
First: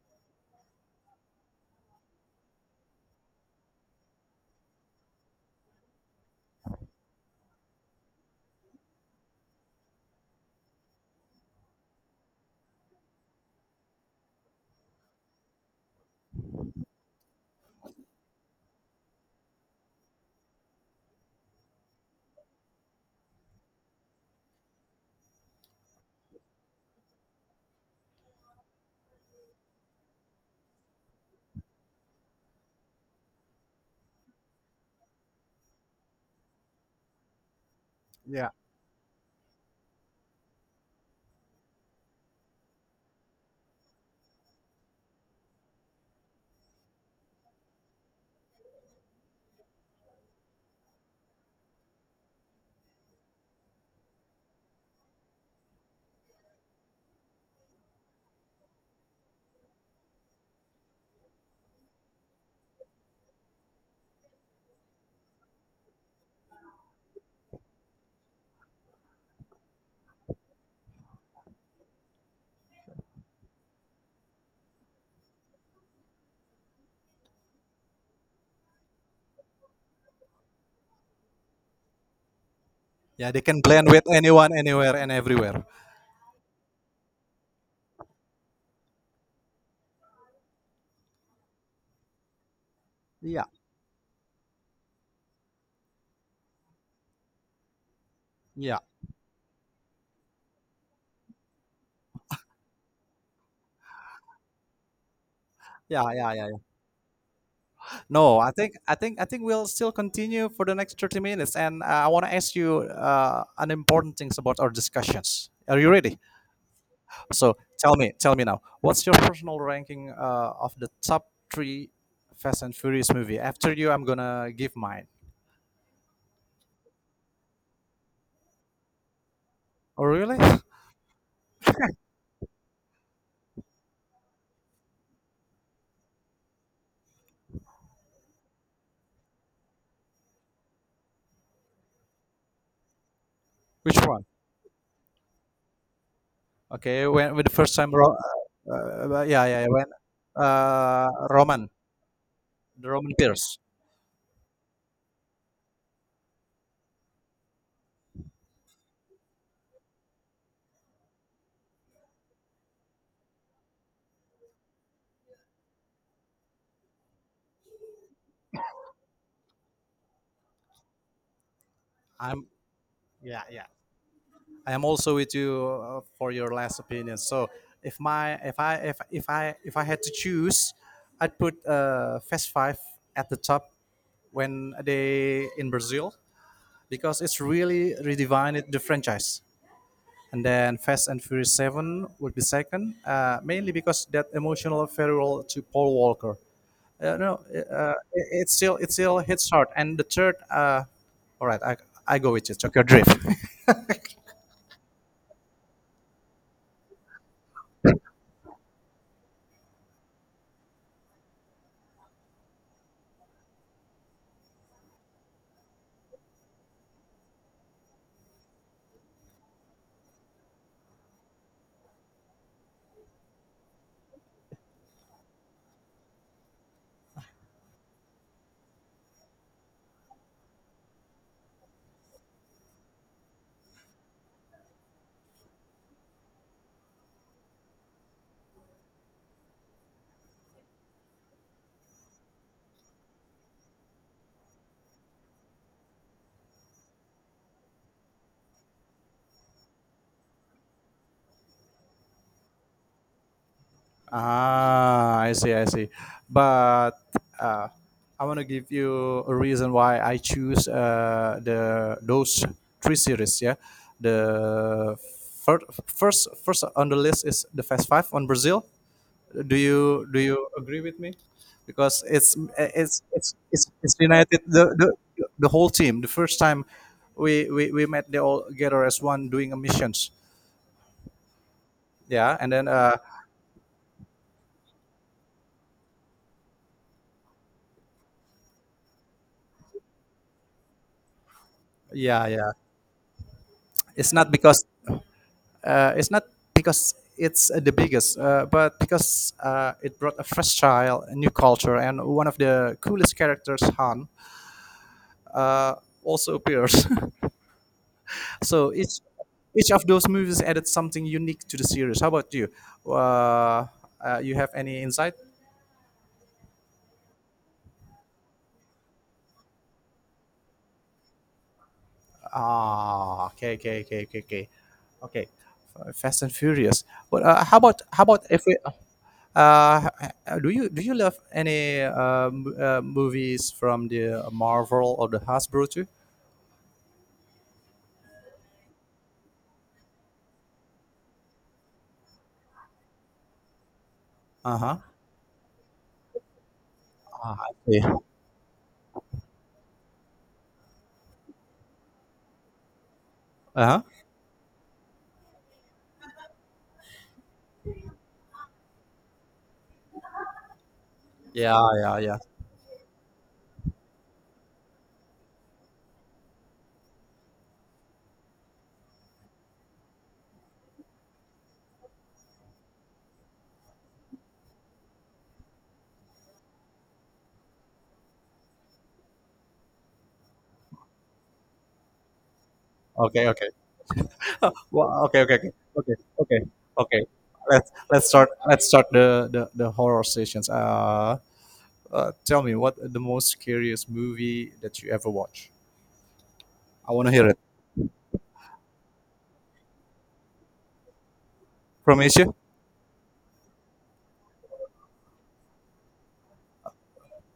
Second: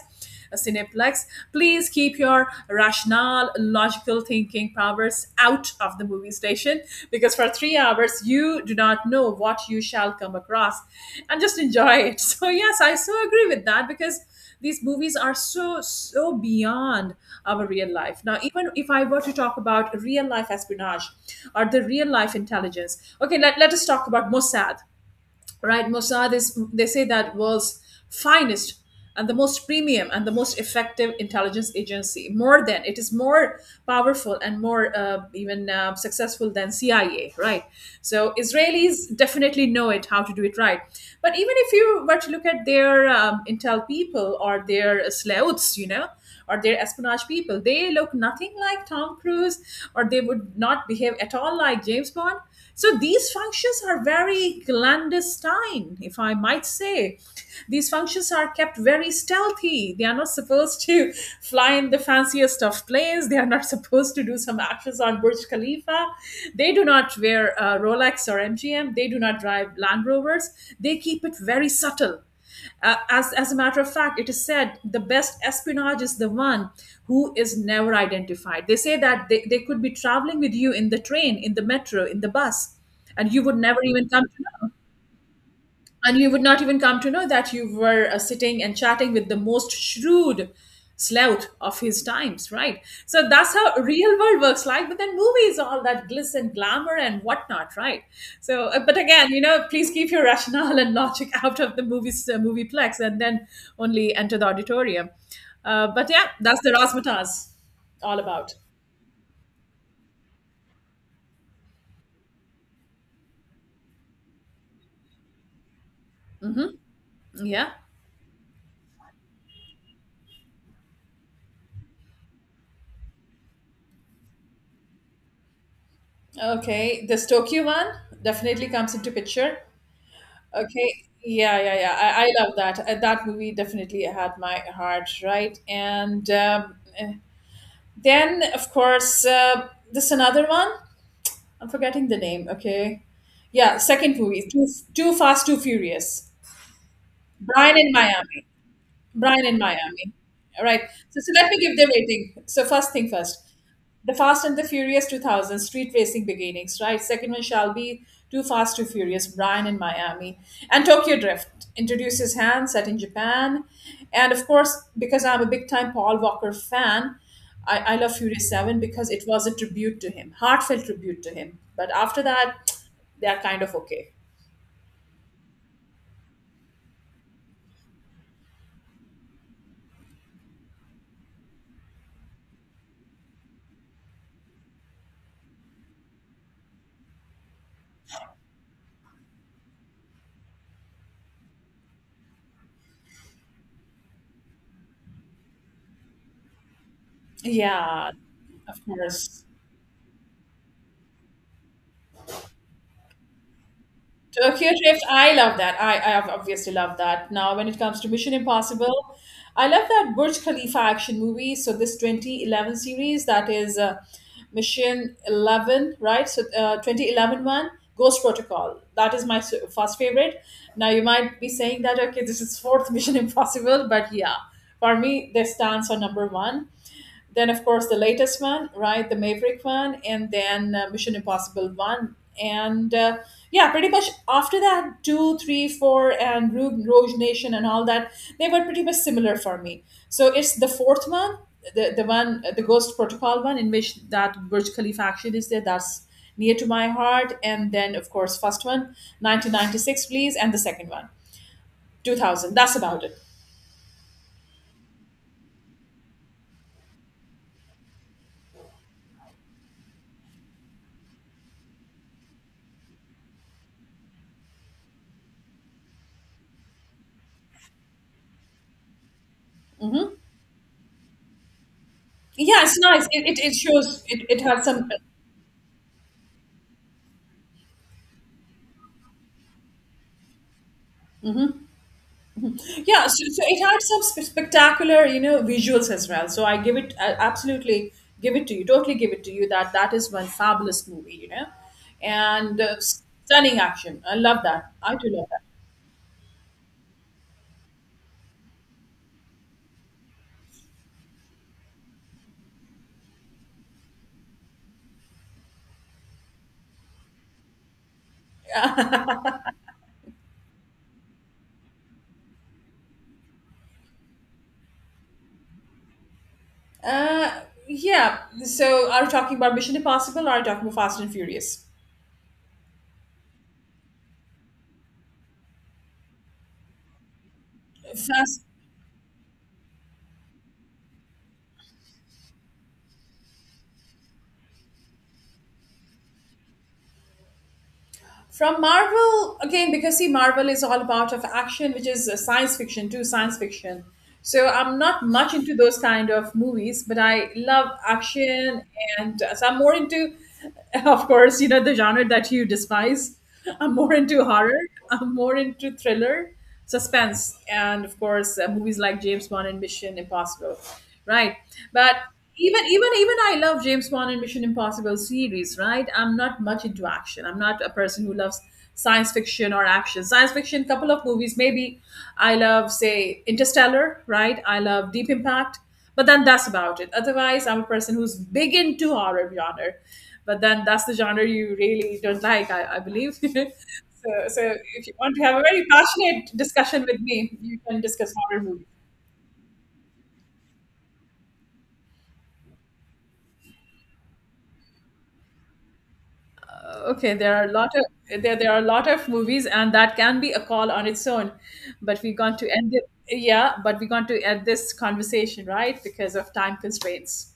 B: Cineplex, please keep your rational, logical thinking powers out of the movie station, because for 3 hours you do not know what you shall come across, and just enjoy it. So, yes, I so agree with that, because these movies are so so beyond our real life. Now, even if I were to talk about real life espionage or the real life intelligence, okay, let us talk about Mossad, right? Mossad is, they say, that world's finest and the most premium and the most effective intelligence agency. More than, it is more powerful and more even successful than CIA, right? So
A: yeah.
B: Israelis definitely know it, how to do it right. But even if you were to look at their intel people or their sleuths, you know, or their espionage people, they look nothing like Tom Cruise, or they would not behave at all like James Bond. So these functions are very clandestine, if I might say. These functions are kept very stealthy. They are not supposed to fly in the fanciest of planes. They are not supposed to do some actions on Burj Khalifa. They do not wear Rolex or MGM. They do not drive Land Rovers. They keep it very subtle. As a matter of fact, it is said the best espionage is the one who is never identified. They say that they could be traveling with you in the train, in the metro, in the bus,
A: Yeah,
B: and you
A: they
B: would
A: can
B: never
A: blend with
B: even come
A: anyone,
B: to know,
A: anywhere, and everywhere.
B: and you would not even come to know that you were sitting and chatting with the most shrewd slouch of his times, right? So
A: Yeah,
B: that's how real world works like. But then movies, all that gliss and glamour and whatnot, right? So
A: yeah,
B: but again, you know, please keep your rationale and logic out of the movies, movieplex, and then only enter the auditorium.
A: yeah,
B: But yeah,
A: yeah, yeah.
B: that's the razzmatazz all
A: No,
B: about.
A: I think we'll still continue for the next 30 minutes, and I want to ask you an important things about our discussions. Are you ready? So
B: Yeah,
A: tell me now. What's your personal ranking of the top 3 Fast and Furious movie? After you, I'm going to give mine.
B: okay, this Tokyo one definitely comes into picture.
A: Oh really?
B: Okay. Yeah, yeah, yeah. I love that. That movie definitely had my heart, right? And then, of course, this another one. I'm forgetting the name. Okay. Yeah,
A: Which
B: second
A: one?
B: movie, Too, Too Fast, Too Furious.
A: Okay, when the first
B: Brian
A: time
B: in Miami.
A: Yeah,
B: Brian in
A: yeah, yeah, when
B: Miami. All right.
A: uh,
B: So let me
A: Roman,
B: give the rating. So
A: the
B: first thing
A: Roman
B: first.
A: Pierce.
B: The Fast and the Furious 2000, Street Racing Beginnings, right? Second one shall be Too Fast, Too Furious, Brian in Miami. And Tokyo Drift introduces Han, set in Japan. And of course, because I'm a big time Paul Walker fan, I love Furious 7 because it was a tribute to him, heartfelt tribute to him. But after
A: I'm
B: that, they're
A: yeah,
B: kind
A: yeah.
B: of okay.
A: I am also with you for your last opinion. So if my if I had to choose, I'd put Fast Five at the top, when they in Brazil, because it's really redefined the franchise. And then Fast and Furious Seven would be second, mainly because that emotional farewell to Paul Walker. No,
B: Yeah,
A: it, it still
B: of course.
A: hits hard. And the third, all right, I go with you. Tokyo Drift.
B: Tokyo Drift, I love that. I obviously love that. Now, when it comes to Mission Impossible, I love that Burj Khalifa action movie. So this 2011 series, that is Mission 11, right? So 2011 one, Ghost Protocol. That is my first favorite. Now, you might be saying that, okay, this is fourth Mission Impossible, but yeah, for me, this stands on number one. Then of course the latest one, right, the Maverick one, and then Mission Impossible one, and yeah, pretty much after that 2 3 4 and Rouge, Rouge Nation and all that, they were pretty much similar for me. So it's the fourth one, the one, the Ghost Protocol one, in which that Burj Khalifa action is there. That's near to my heart. And then of course first one, 1996, please, and the second one, 2000. That's about it.
A: Ah, I see, I see. But uh, I want to give you a reason why I choose the those three series. Yeah, the first on the list is the Fast Five on Brazil. Do
B: Hmm,
A: you agree with me? Because
B: yeah, it's nice. it, it, it
A: it's
B: shows, it
A: united
B: has
A: the,
B: some
A: the whole team. The first time we met, they all together as one doing a missions. Yeah, and then
B: Yeah, so so it had some spectacular, you know, visuals as well. So I give it, I absolutely give it to you, totally give it to you, that that is one fabulous movie, you know,
A: yeah, yeah.
B: and stunning action.
A: It's
B: I
A: not
B: love
A: because,
B: that. I do love
A: It's not because it's the biggest, but because it brought a fresh style, a new culture, and one of the coolest characters, Han, uh, also appears. So each of those movies added something unique to the series. How about you? Uh, you have any insight?
B: that. Yeah. So are you talking about Mission Impossible? Or are you talking about Fast and Furious?
A: Ah, okay, okay, okay, okay, okay. Okay, Fast and Furious. But how about if
B: Fast.
A: we? Uh, do you love any movies from the Marvel or the Hasbro too?
B: From Marvel, again, because see, Marvel is all about of action, which is science fiction too, science fiction. So
A: Uh huh.
B: I'm not much into those kind of movies, but I
A: Uh
B: love
A: huh.
B: action, and so I'm more into, of course, you know, the genre that you despise. I'm
A: Uh-huh.
B: more into horror. I'm more into thriller, suspense, and of course, movies like James Bond and Mission Impossible, right?
A: Yeah,
B: But
A: yeah, yeah.
B: even I love James Bond and Mission Impossible series, right? I'm not much into action. I'm not a person who loves science fiction or action. Science fiction, couple of movies, maybe. I love, say, Interstellar, right? I love Deep Impact. But then that's about it. Otherwise, I'm a person who's big into horror genre. But then that's the genre you really don't like, I believe.
A: Okay, okay.
B: So, so if you
A: Well,
B: want
A: okay,
B: to have
A: okay,
B: a
A: okay,
B: very
A: okay,
B: passionate
A: okay,
B: discussion with
A: okay.
B: me, you can discuss horror
A: Let's
B: movies.
A: start the the horror sessions. Tell me what the most scariest movie that you ever watch. I want to
B: Okay,
A: hear
B: there
A: it
B: are a lot of there there are a lot of movies, and that can be a call on its own. But
A: from
B: we're
A: Asia.
B: going to end it. Yeah, but we're going to end this conversation, right, because of time constraints.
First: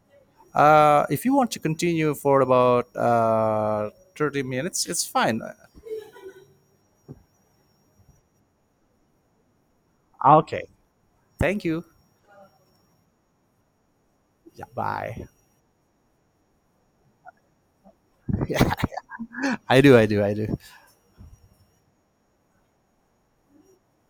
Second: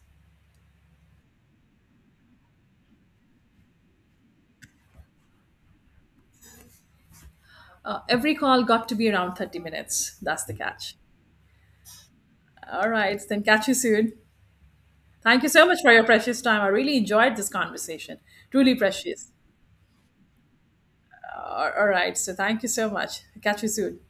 A: If you want to continue for about uh, 30 minutes, it's fine.
B: Every call got to be around 30 minutes. That's the
A: Okay.
B: catch.
A: Thank you.
B: All right, then catch you soon.
A: Yeah, bye.
B: Thank you so much for your precious time. I really enjoyed this conversation. Truly
A: Yeah,
B: precious.
A: I do. I do. I do.
B: All right. So thank you so much. Catch you soon.